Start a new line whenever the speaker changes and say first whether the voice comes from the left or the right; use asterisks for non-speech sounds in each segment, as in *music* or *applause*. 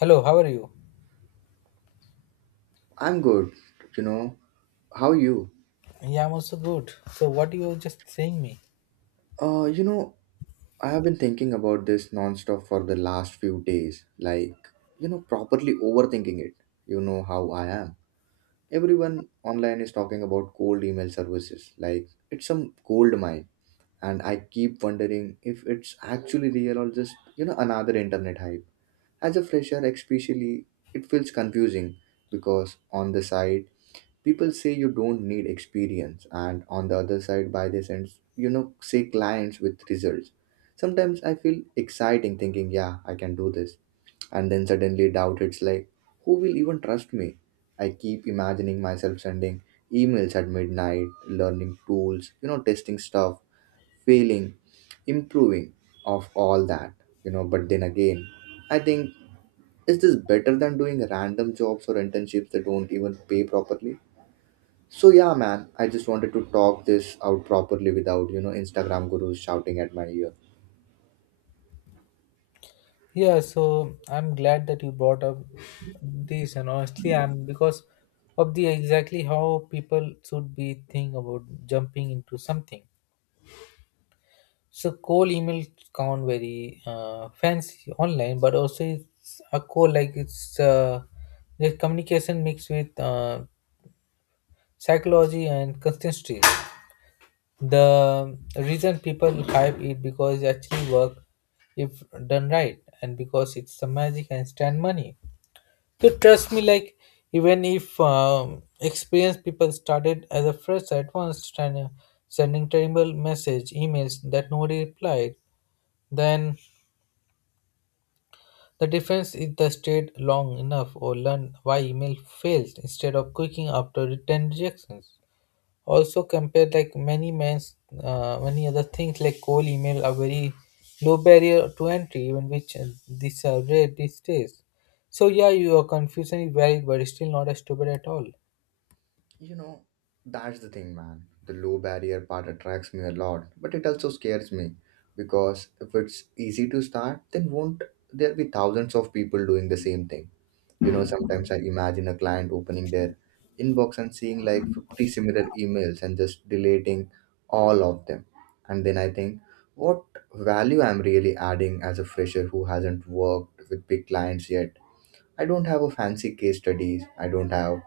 left: Hello, how are you?
right: I'm good, you know. How are you?
left: Yeah, I'm also good. So, what you were just saying me?
right: Uh, you know, I have been thinking about this nonstop for the last few days, like, properly overthinking it. You know how I am. Everyone online is talking about cold email services, like, it's some gold mine. And I keep wondering if it's actually real or just, another internet hype. As a fresher, especially, it feels confusing because on the side, people say you don't need experience, and on the other side by this end say clients with results. Sometimes I feel exciting thinking, yeah, I can do this. And then suddenly doubt, it's like, who will even trust me? I keep imagining myself sending emails at midnight, learning tools, testing stuff, failing, improving of all that. But then again, I think, is this better than doing random jobs or internships that don't even pay properly? So yeah, man, I just wanted to talk this out properly without Instagram gurus shouting at my ear.
left: Yeah, so I'm glad that you brought up this, and honestly, I'm because of the exactly how people should be thinking about jumping into something. So, cold emails sound very fancy online, but also it's a cold like it's the communication mixed with psychology and consistency. The reason people hype it because it actually work if done right and because it's the magic and stand money, so trust me, like even if experienced people started as a fresh at once trying sending terrible message emails that nobody replied. Then the difference is the stayed long enough or learn why email fails instead of quitting after 10 rejections. Also, compared like many men's many other things like cold email are very low barrier to entry, even which these are rare these days. So yeah, your confusion is valid, but it's still not as stupid at all.
right: You know, that's the thing, man. The low barrier part attracts me a lot, but it also scares me because if it's easy to start, then won't there be thousands of people doing the same thing? Sometimes I imagine a client opening their inbox and seeing like 50 similar emails and just deleting all of them. And then I think, what value I'm really adding as a fresher who hasn't worked with big clients yet? I don't have a fancy case studies. I don't have,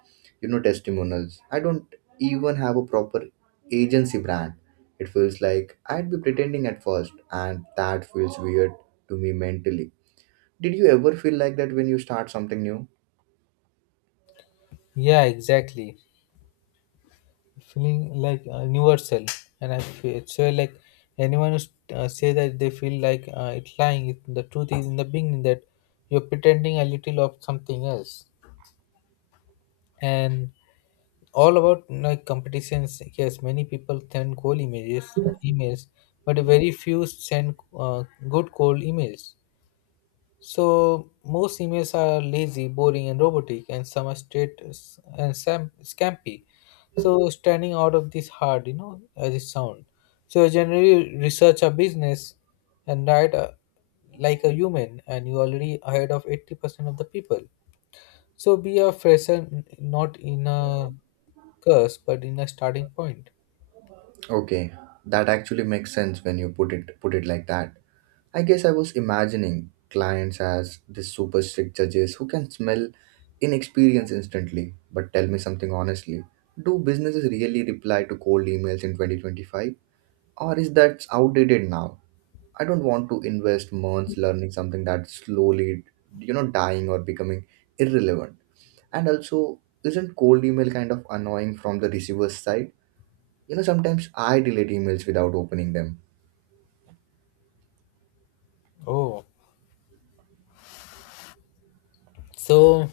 right: you know, testimonials. I don't even have a proper agency brand. It feels like I'd be pretending at first, and that feels weird to me mentally. Did you ever feel like that when you start something new?
left: Yeah, exactly. Feeling like universal, and I feel so like anyone who say that they feel like it's lying. The truth is in the beginning that you're pretending a little of something else, and all about like competitions. Yes, many people send cold images emails, but very few send good cold emails. So most emails are lazy, boring and robotic, and some are straight scampy. So standing out of this hard, you know, as it sound. So you generally research a business and write a, like a human, and you already ahead of 80% of the people. So be a fresher, not in a curse but in a starting point.
right: Okay, that actually makes sense when you put it like that. I guess I was imagining clients as the super strict judges who can smell inexperience instantly. But tell me something honestly, do businesses really reply to cold emails in 2025? Or is that outdated now? I don't want to invest months learning something that's slowly, dying or becoming irrelevant. And also, isn't cold email kind of annoying from the receiver's side? Sometimes I delete emails without opening them.
left: Oh, so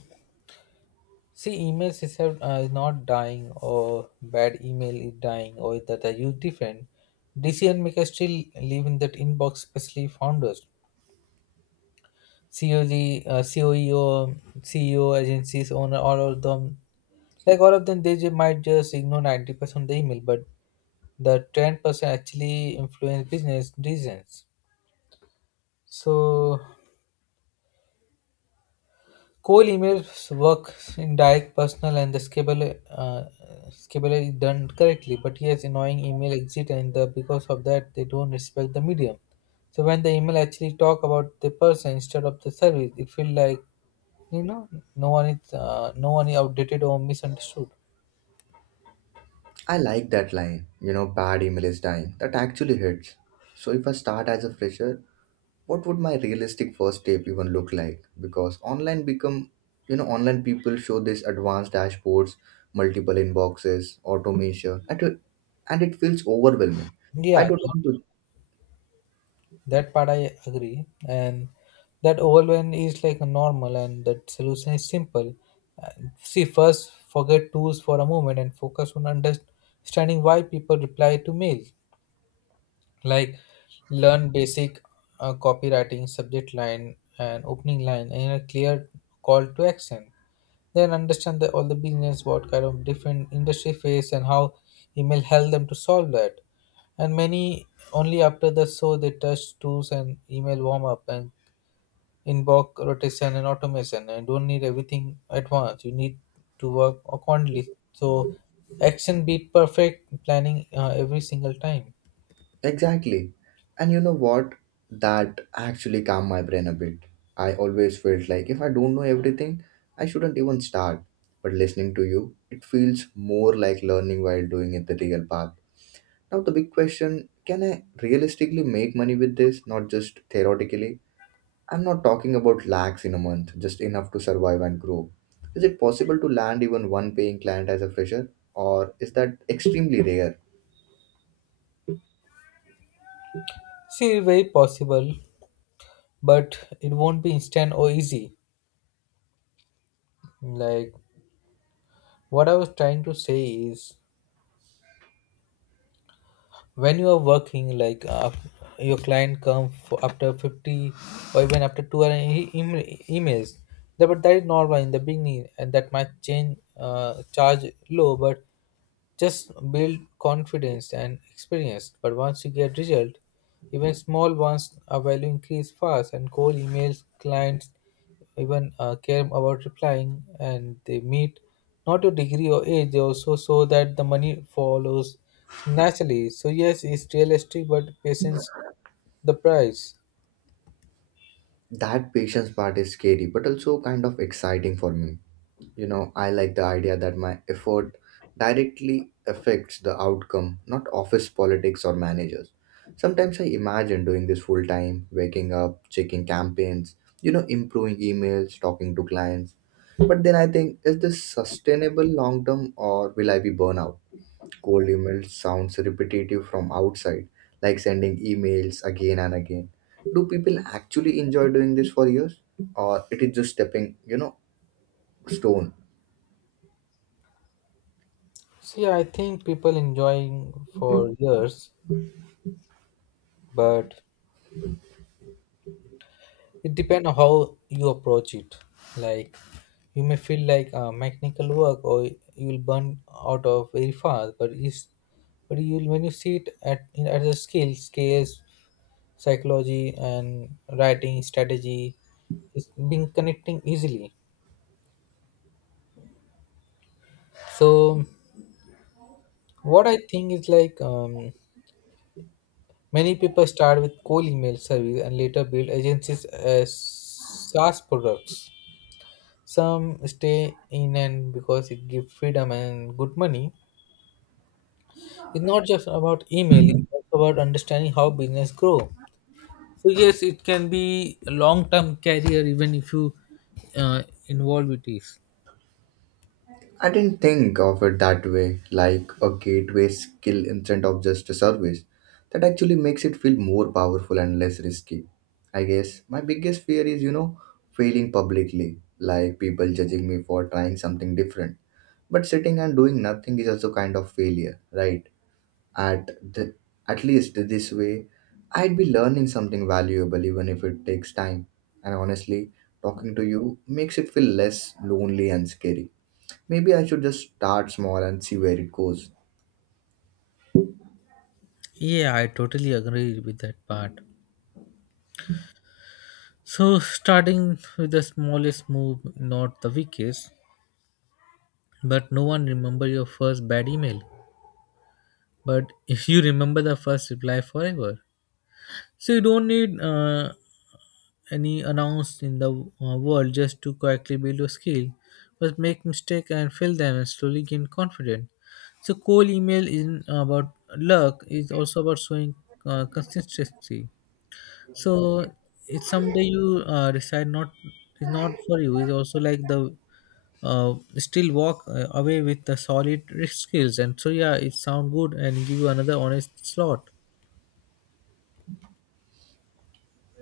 left: see emails is not dying, or bad email is dying or that are used different. Decision makers still live in that inbox, especially founders. COG, COEO, CEO, agencies, owner, all of them, like all of them, they might just ignore 90% of the email, but the 10% actually influence business decisions. So cold emails work in direct, personal, and the schedule is done correctly. But yes, annoying email exit, and the, because of that, they don't respect the medium. So when the email actually talk about the person instead of the service, it feel like, you know, no one is outdated or misunderstood.
right: I like that line, bad email is dying. That actually hits. So if I start as a fresher, what would my realistic first step even look like? Because online become, online people show this advanced dashboards, multiple inboxes, automation, and it feels overwhelming. I
left: Yeah,
right: don't want to.
left: that part I agree, and that overwhelm is like normal, and that solution is simple. And see, first forget tools for a moment and focus on understanding why people reply to mails. Like learn basic copywriting, subject line, and opening line, and a clear call to action. Then understand the, all the business what kind of different industry face and how email help them to solve that. And many only after the so they touch tools and email warm up and inbox rotation and automation. And don't need everything at once, you need to work accordingly. So action beat perfect planning every single time.
right: Exactly. And you know what? That actually calmed my brain a bit. I always felt like if I don't know everything, I shouldn't even start. But listening to you, it feels more like learning while doing it the real path. Now, the big question, can I realistically make money with this, not just theoretically? I'm not talking about lakhs in a month, just enough to survive and grow. Is it possible to land even one paying client as a fresher, or is that extremely *laughs* rare?
left: See, very possible, but it won't be instant or easy. Like what I was trying to say is when you are working like your client come for after 50 or even after 2 hour emails that, but that is normal in the beginning. And that might change charge low, but just build confidence and experience. But once you get result, even small ones a value increase fast. And cold emails clients even care about replying, and they meet not your degree or age. They also show that the money follows naturally. So yes, it's realistic, but patience the price.
right: That patience part is scary, but also kind of exciting for me. I like the idea that my effort directly affects the outcome, not office politics or managers. Sometimes I imagine doing this full time, waking up, checking campaigns, improving emails, talking to clients. But then I think, is this sustainable long term or will I be burnout? Cold email sounds repetitive from outside, like sending emails again and again. Do people actually enjoy doing this for years? Or it is just stepping stone?
left: See, I think people enjoying for years, but it depends on how you approach it. Like you may feel like mechanical work, or you will burn out of very fast. But is but you will when you see it at in, at the skill scales, psychology and writing strategy, is being connecting easily. So what I think is like many people start with cold email service and later build agencies as SaaS products. Some stay in and because it gives freedom and good money. It's not just about email, it's also about understanding how business grow. So yes, it can be a long-term career even if you involve with this.
right: I didn't think of it that way, like a gateway skill instead of just a service. That actually makes it feel more powerful and less risky. I guess my biggest fear is, failing publicly, like people judging me for trying something different. But sitting and doing nothing is also kind of failure, right? At the at least this way, I'd be learning something valuable even if it takes time. And honestly, talking to you makes it feel less lonely and scary. Maybe I should just start small and see where it goes.
left: Yeah, I totally agree with that part. So starting with the smallest move, not the weakest, but no one remember your first bad email. But if you remember the first reply forever, so you don't need any announced in the world, just to quietly build your skill, but make mistake and fail them and slowly gain confidence. So cold email isn't about luck; it's also about showing consistency. So it's someday you decide not is not for you. It's also like the still walk away with the solid risk skills, and so yeah, it sound good and give you another honest slot.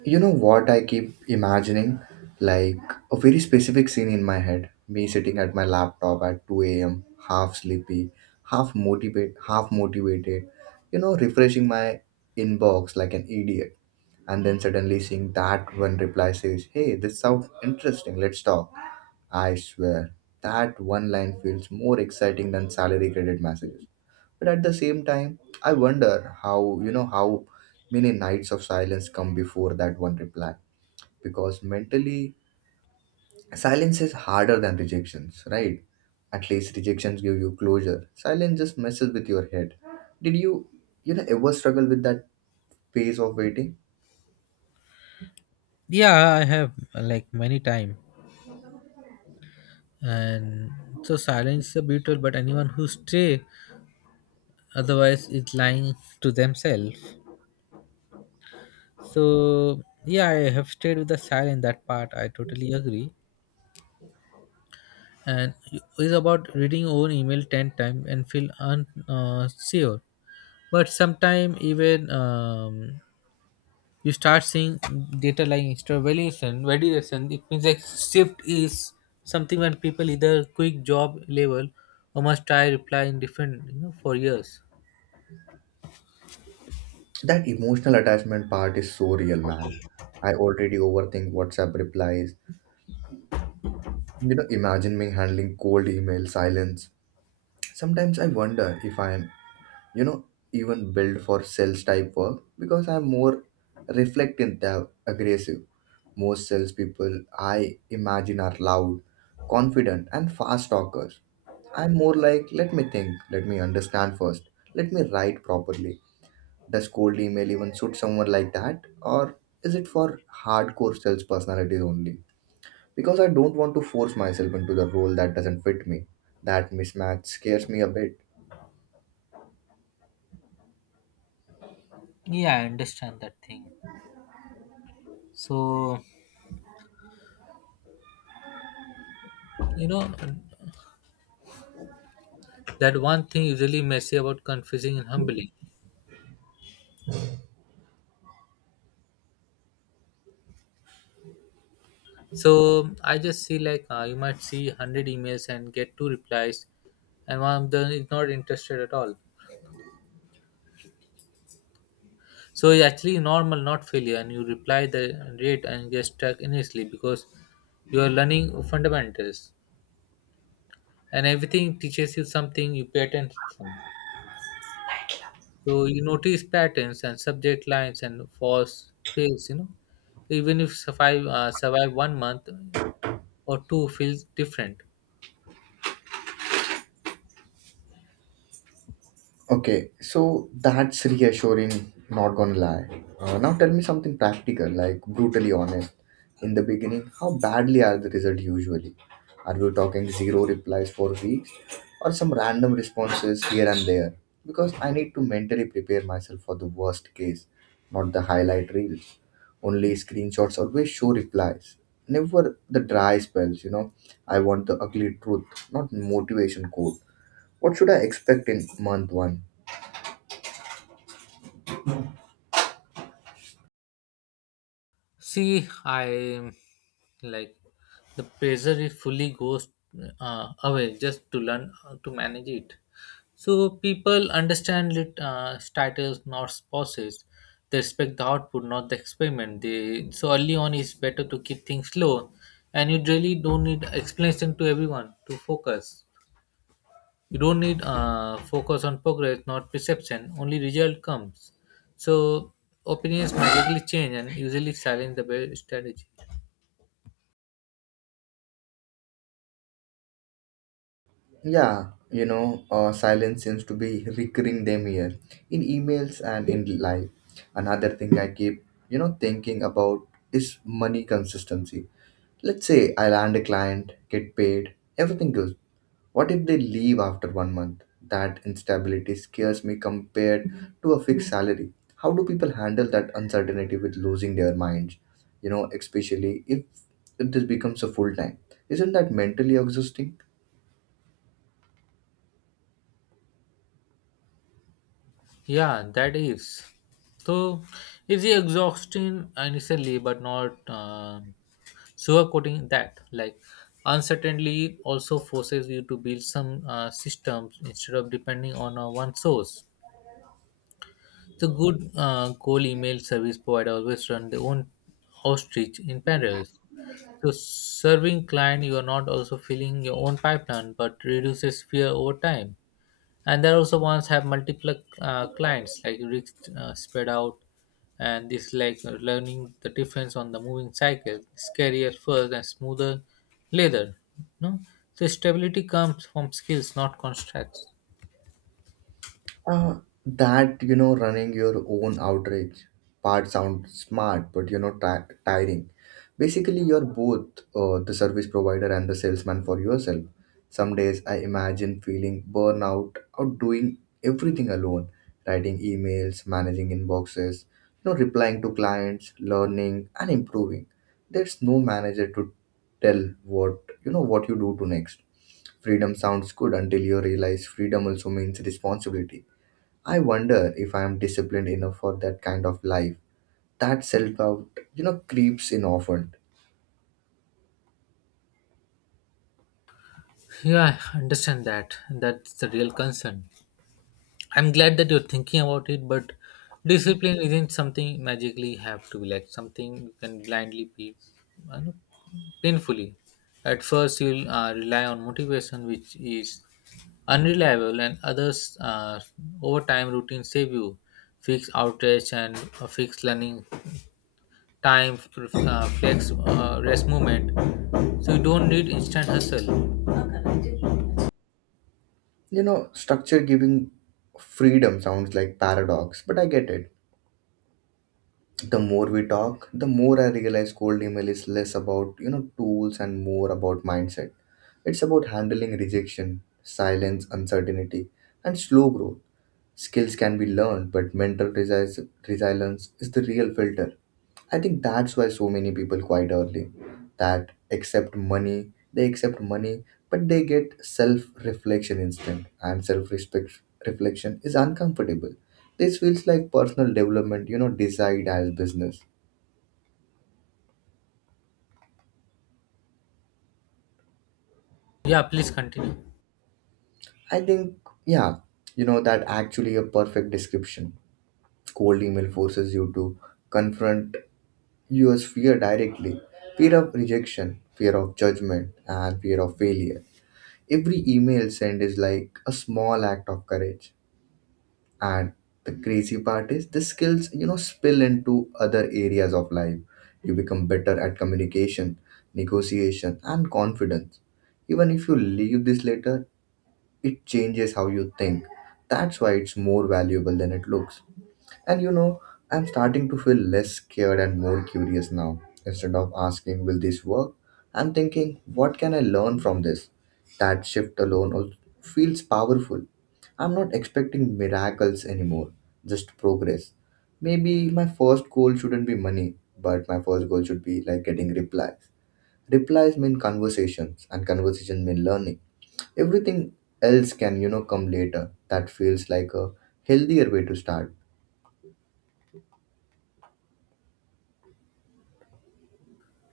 right: You know what I keep imagining? Like a very specific scene in my head. Me sitting at my laptop at 2 a.m., half sleepy, half motivated, refreshing my inbox like an idiot. And then suddenly seeing that one reply says, "Hey, this sounds interesting, let's talk." I swear, that one line feels more exciting than salary credit messages. But at the same time, I wonder how many nights of silence come before that one reply. Because mentally, silence is harder than rejections, right? At least rejections give you closure. Silence just messes with your head. Did you, ever struggle with that phase of waiting?
left: Yeah, I have like many time. And so silence is a beetle, but anyone who stray otherwise is lying to themselves. So yeah, I have stayed with the silence, that part I totally agree. And it's about reading your own email 10 times and feel unsure sure. But sometime even you start seeing data like extra valuation validation. It means like shift is something when people either quick job level or must try reply in different, you know, for years.
right: So that emotional attachment part is so real, man. I already overthink WhatsApp replies. Imagine me handling cold email silence. Sometimes I wonder if I am, you know, even built for sales type work because I'm more reflective than aggressive. Most salespeople I imagine are loud, confident, and fast talkers. I'm more like, let me think, let me understand first, let me write properly. Does cold email even suit someone like that? Or is it for hardcore sales personalities only? Because I don't want to force myself into the role that doesn't fit me. That mismatch scares me a bit.
left: Yeah, I understand that thing. So, you know, that one thing is really messy about confusing and humbling. So, I just see like you might see 100 emails and get two replies, and one of them is not interested at all. So, it's actually normal, not failure, and you reply the rate and get stuck initially because you are learning fundamentals, and everything teaches you something, you pay attention. So you notice patterns and subject lines and false fails, you know. Even if survive 1 month or two feels different.
right: Okay, so that's reassuring, not gonna lie. Now tell me something practical, like brutally honest. In the beginning, how badly are the results usually? Are we talking zero replies for weeks or some random responses here and there? Because I need to mentally prepare myself for the worst case, not the highlight reels. Only screenshots always show replies. Never the dry spells. I want the ugly truth, not motivation code. What should I expect in month one?
left: See, I like the pressure it fully goes away, just to learn how to manage it. So people understand titles, not process. They respect the output, not the experiment. They so early on it's better to keep things slow, and you really don't need explanation to everyone to focus. You don't need focus on progress not perception, only result comes. So opinions magically change, and usually silence the best strategy.
right: Yeah, silence seems to be recurring them here in emails and in life. Another thing I keep, thinking about is money consistency. Let's say I land a client, get paid, everything good. What if they leave after 1 month? That instability scares me compared to a fixed salary. How do people handle that uncertainty with losing their minds? Especially if this becomes a full time. Isn't that mentally exhausting?
left: Yeah, that is so it's exhausting initially, but not sugarcoating that. Like uncertainty also forces you to build some systems instead of depending on one source. The good goal email service provider always run their own outreach in parallel. So serving client, you are not also filling your own pipeline, but reduces fear over time. And there also once have multiple clients, like risk spread out, and this like learning the difference on the moving cycle, scary at first and smoother later. No, so stability comes from skills, not contracts.
right: Uh, that running your own outreach part sounds smart, but tiring. Basically, you're both the service provider and the salesman for yourself. Some days I imagine feeling burnout out doing everything alone, writing emails, managing inboxes, replying to clients, learning and improving. There's no manager to tell what you do to next. Freedom sounds good until you realize freedom also means responsibility. I wonder if I am disciplined enough for that kind of life. That self doubt, creeps in often.
left: Yeah, I understand that. That's the real concern. I'm glad that you're thinking about it, but discipline isn't something magically have to be like something you can blindly be. I know, painfully. At first, you'll rely on motivation, which is unreliable, and others over time routine save you. Fixed outage and fixed learning time, flex rest movement. So you don't need instant hustle.
right: Structure giving freedom sounds like paradox, but I get it. The more we talk, the more I realize cold email is less about, tools and more about mindset. It's about handling rejection, silence, uncertainty, and slow growth. Skills can be learned, but mental resilience is the real filter. I think that's why so many people quite early that accept money, but they get self reflection instant and self respect reflection is uncomfortable. This feels like personal development, desired as business.
left: Yeah, please continue.
right: I think, yeah, that actually a perfect description. Cold email forces you to confront your fear directly: fear of rejection, fear of judgment, and fear of failure. Every email sent is like a small act of courage. And the crazy part is the skills, spill into other areas of life. You become better at communication, negotiation, and confidence. Even if you leave this later, it changes how you think. That's why it's more valuable than it looks. And I'm starting to feel less scared and more curious now. Instead of asking, will this work? I'm thinking, what can I learn from this? That shift alone feels powerful. I'm not expecting miracles anymore, just progress. Maybe my first goal shouldn't be money, but my first goal should be like getting replies. Replies mean conversations, and conversation mean learning. Everything else can, come later. That feels like a healthier way to start.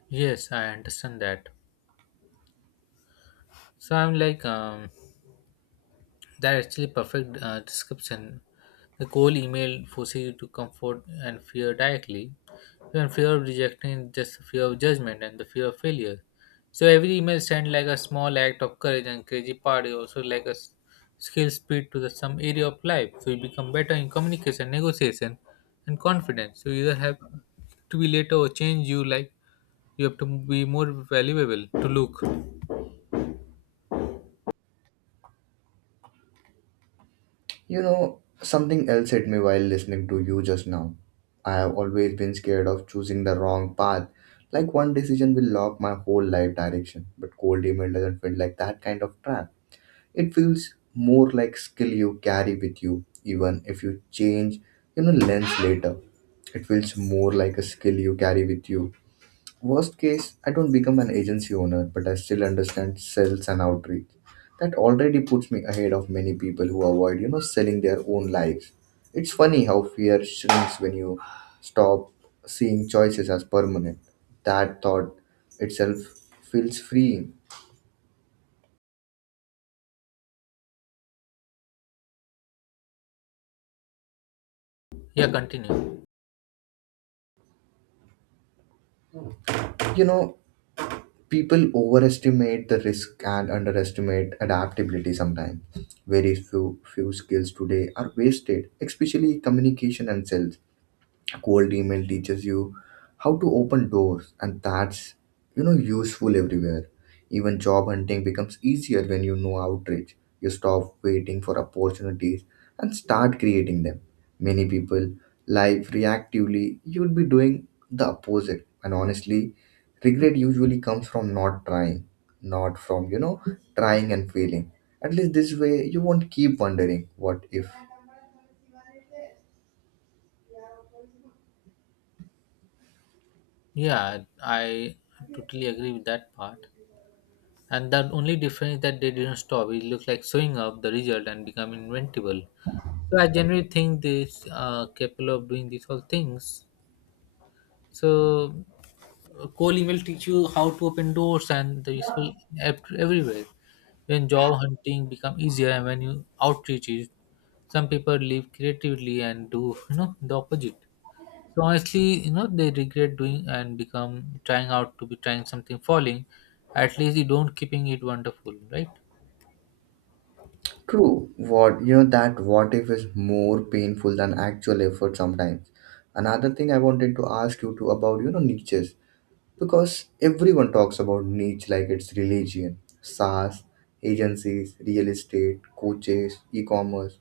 left: Yes, I understand that. So I'm like that actually perfect description. The cold email forces you to comfort and fear directly. Even fear of rejection is just the fear of judgment and the fear of failure. So every email sent like a small act of courage, and crazy part is also like a skill speed to the some area of life. So you become better in communication, negotiation, and confidence. So you either have to be later or change you like you have to be more valuable to look.
right: Something else hit me while listening to you just now. I have always been scared of choosing the wrong path. Like one decision will lock my whole life direction. But cold email doesn't feel like that kind of trap. It feels more like skill you carry with you, even if you change, lens later. It feels more like a skill you carry with you. Worst case, I don't become an agency owner, but I still understand sales and outreach. That already puts me ahead of many people who avoid, selling their own lives. It's funny how fear shrinks when you stop seeing choices as permanent. That thought itself feels freeing.
left: Yeah, continue.
right: You know, People overestimate the risk and underestimate adaptability sometimes. Very few skills today are wasted, especially communication and sales. Cold email teaches you how to open doors, and that's useful everywhere. Even job hunting becomes easier when you know outreach. You stop waiting for opportunities and start creating them. Many people live reactively. You would be doing the opposite, and honestly, regret usually comes from not trying, not from trying and failing. At least this way you won't keep wondering what if.
left: Yeah, I totally agree with that part. And the only difference is that they didn't stop. It looked like showing up the result and become inventable. So I generally think this capable of doing these all things. So coding will teach you how to open doors and the useful app everywhere. When job hunting become easier and when you outreach is, some people live creatively and do, you know, the opposite. So honestly, you know, they regret doing and become trying out to be trying something falling. At least you don't keeping it wonderful, right?
right: True. What you know that what if is more painful than actual effort sometimes. Another thing I wanted to ask you to about, niches, because everyone talks about niche like it's religion: SaaS, agencies, real estate, coaches, e-commerce.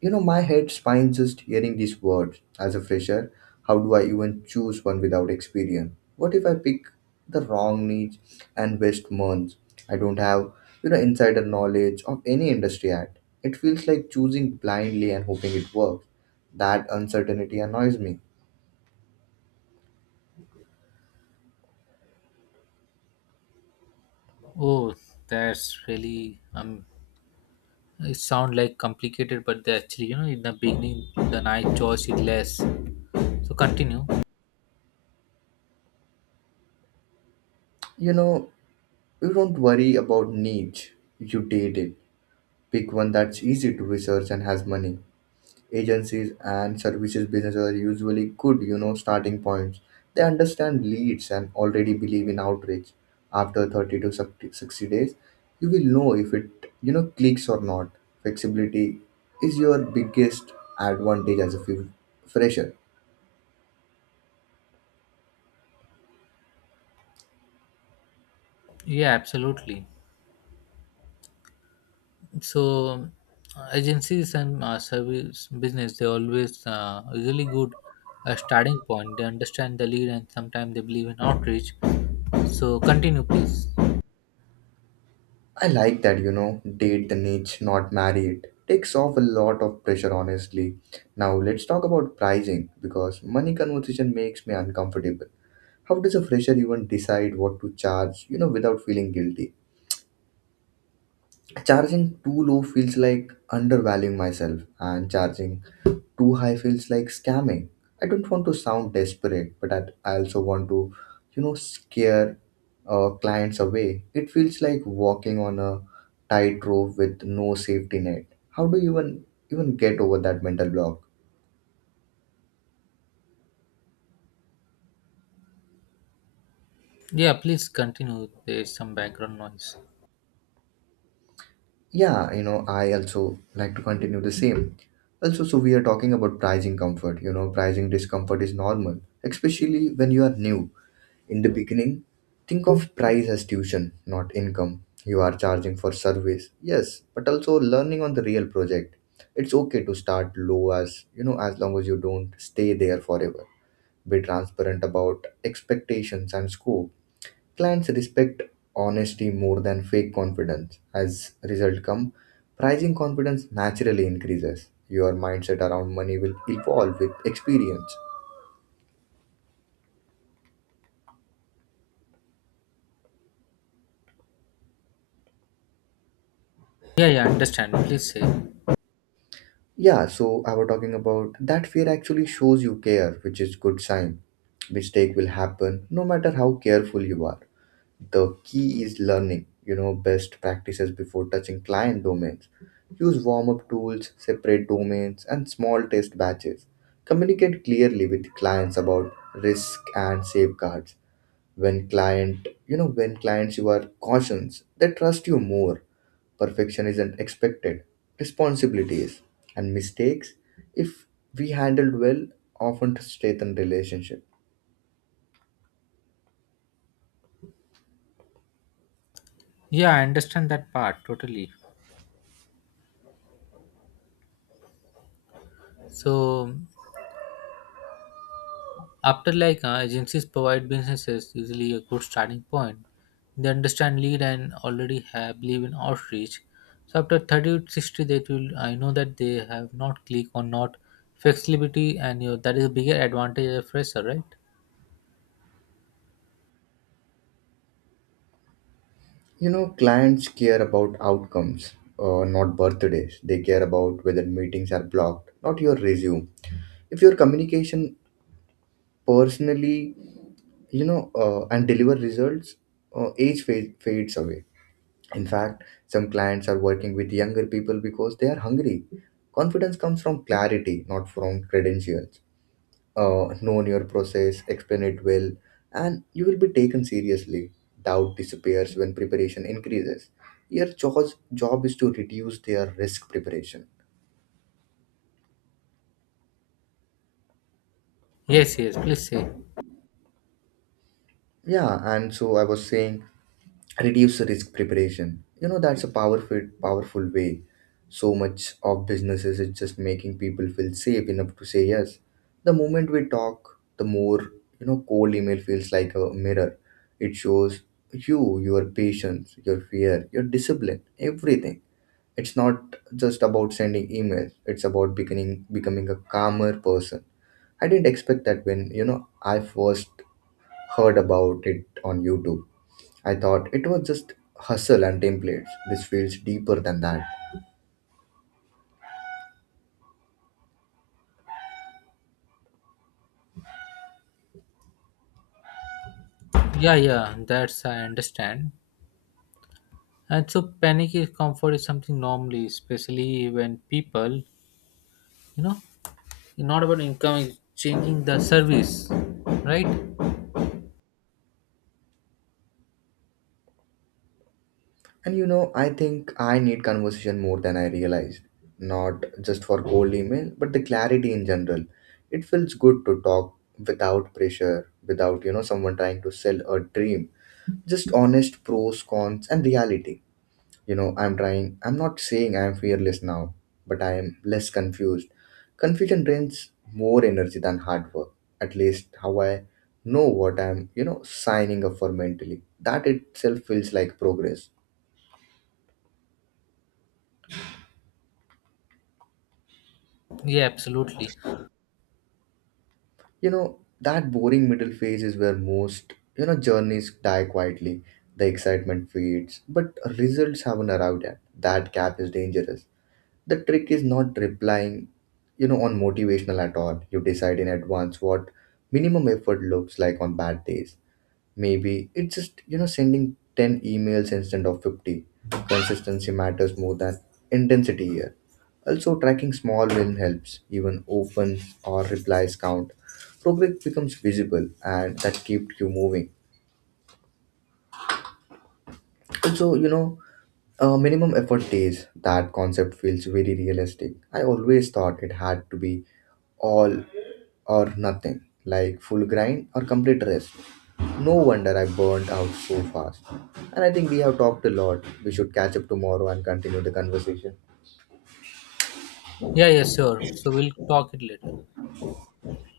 right: My head spins just hearing these words. As a fresher, how do I even choose one without experience? What if I pick the wrong niche and waste months? I don't have, insider knowledge of any industry yet. It feels like choosing blindly and hoping it works. That uncertainty annoys me.
left: Oh, that's really It sound like complicated, but they actually, you know, in the beginning, the night choice is less. So continue.
right: You know, you don't worry about niche. You date it. Pick one that's easy to research and has money. Agencies and services businesses are usually good starting points. They understand leads and already believe in outreach. After 30 to 60 days, you will know if it clicks or not. Flexibility is your biggest advantage as a fresher.
left: Yeah, absolutely. So agencies and service business, they always really good starting point. They understand the lead, and sometimes they believe in outreach. So continue, please.
right: I like that, date the niche, not marry it. Takes off a lot of pressure, honestly. Now let's talk about pricing, because money conversation makes me uncomfortable. How does a fresher even decide what to charge, without feeling guilty? Charging too low feels like undervaluing myself, and charging too high feels like scamming. I don't want to sound desperate, but I also want to, you know, scare clients away. It feels like walking on a tightrope with no safety net. How do you even get over that mental block?
left: Yeah, please continue. There's some background noise.
right: Yeah, you know, I also like to continue the same. Also, so we are talking about pricing comfort. You know, pricing discomfort is normal, especially when you are new. In the beginning, think of price as tuition, not income. You are charging for service, yes, but also learning on the real project. It's okay to start low, as, as long as you don't stay there forever. Be transparent about expectations and scope. Clients respect honesty more than fake confidence. As result come, pricing confidence naturally increases. Your mindset around money will evolve with experience.
left: Yeah, yeah, understand. Please say.
right: Yeah, so I was talking about that fear actually shows you care, which is good sign. Mistake will happen no matter how careful you are. The key is learning, best practices before touching client domains. Use warm-up tools, separate domains, and small test batches. Communicate clearly with clients about risk and safeguards. When clients you are cautious, they trust you more. Perfection isn't expected. Responsibility is. And mistakes, if we handled well, often strengthen relationship.
left: Yeah, I understand that part totally. So after like agencies provide businesses usually a good starting point. They understand lead and already have believe in outreach. So after 30 to 60 that will I know that they have not click or not flexibility. And you that is a bigger advantage as a fresher, right?
right: Clients care about outcomes, not birthdays. They care about whether meetings are blocked, not your resume. If your communication personally, and deliver results, fades away. In fact, some clients are working with younger people because they are hungry. Confidence comes from clarity, not from credentials. Known your process, explain it well, and you will be taken seriously. Doubt disappears when preparation increases. Your job is to reduce their risk preparation.
left: Yes, yes, please say.
right: Yeah, and so I was saying, reduce risk preparation. You know, that's a powerful way. So much of businesses is just making people feel safe enough to say yes. The moment we talk the more, cold email feels like a mirror. It shows you your patience, your fear, your discipline, everything. It's not just about sending emails, it's about becoming a calmer person. I didn't expect that when, I first heard about it on YouTube. I thought it was just hustle and templates. This feels deeper than that.
left: Yeah, yeah, that's I understand. And so panic is comfort is something normally, especially when people, you know, not about income, is changing the service, right?
right: And I think I need conversation more than I realized. Not just for cold email, but the clarity in general. It feels good to talk without pressure, without, someone trying to sell a dream. Just honest pros, cons, and reality. I'm trying. I'm not saying I'm fearless now, but I am less confused. Confusion drains more energy than hard work. At least how I know what I'm, signing up for mentally. That itself feels like progress.
left: Yeah, absolutely.
right: That boring middle phase is where most, journeys die quietly. The excitement fades but results haven't arrived yet. That gap is dangerous. The trick is not replying, on motivational at all. You decide in advance what minimum effort looks like on bad days. Maybe it's just, sending 10 emails instead of 50. Consistency matters more than intensity here. Also, tracking small win helps, even open or replies count. Progress becomes visible and that keeps you moving. Also, minimum effort days, that concept feels very realistic. I always thought it had to be all or nothing, like full grind or complete rest. No wonder I burned out so fast. And I think we have talked a lot. We should catch up tomorrow and continue the conversation.
left: Yeah, yeah, sure. So we'll talk it later.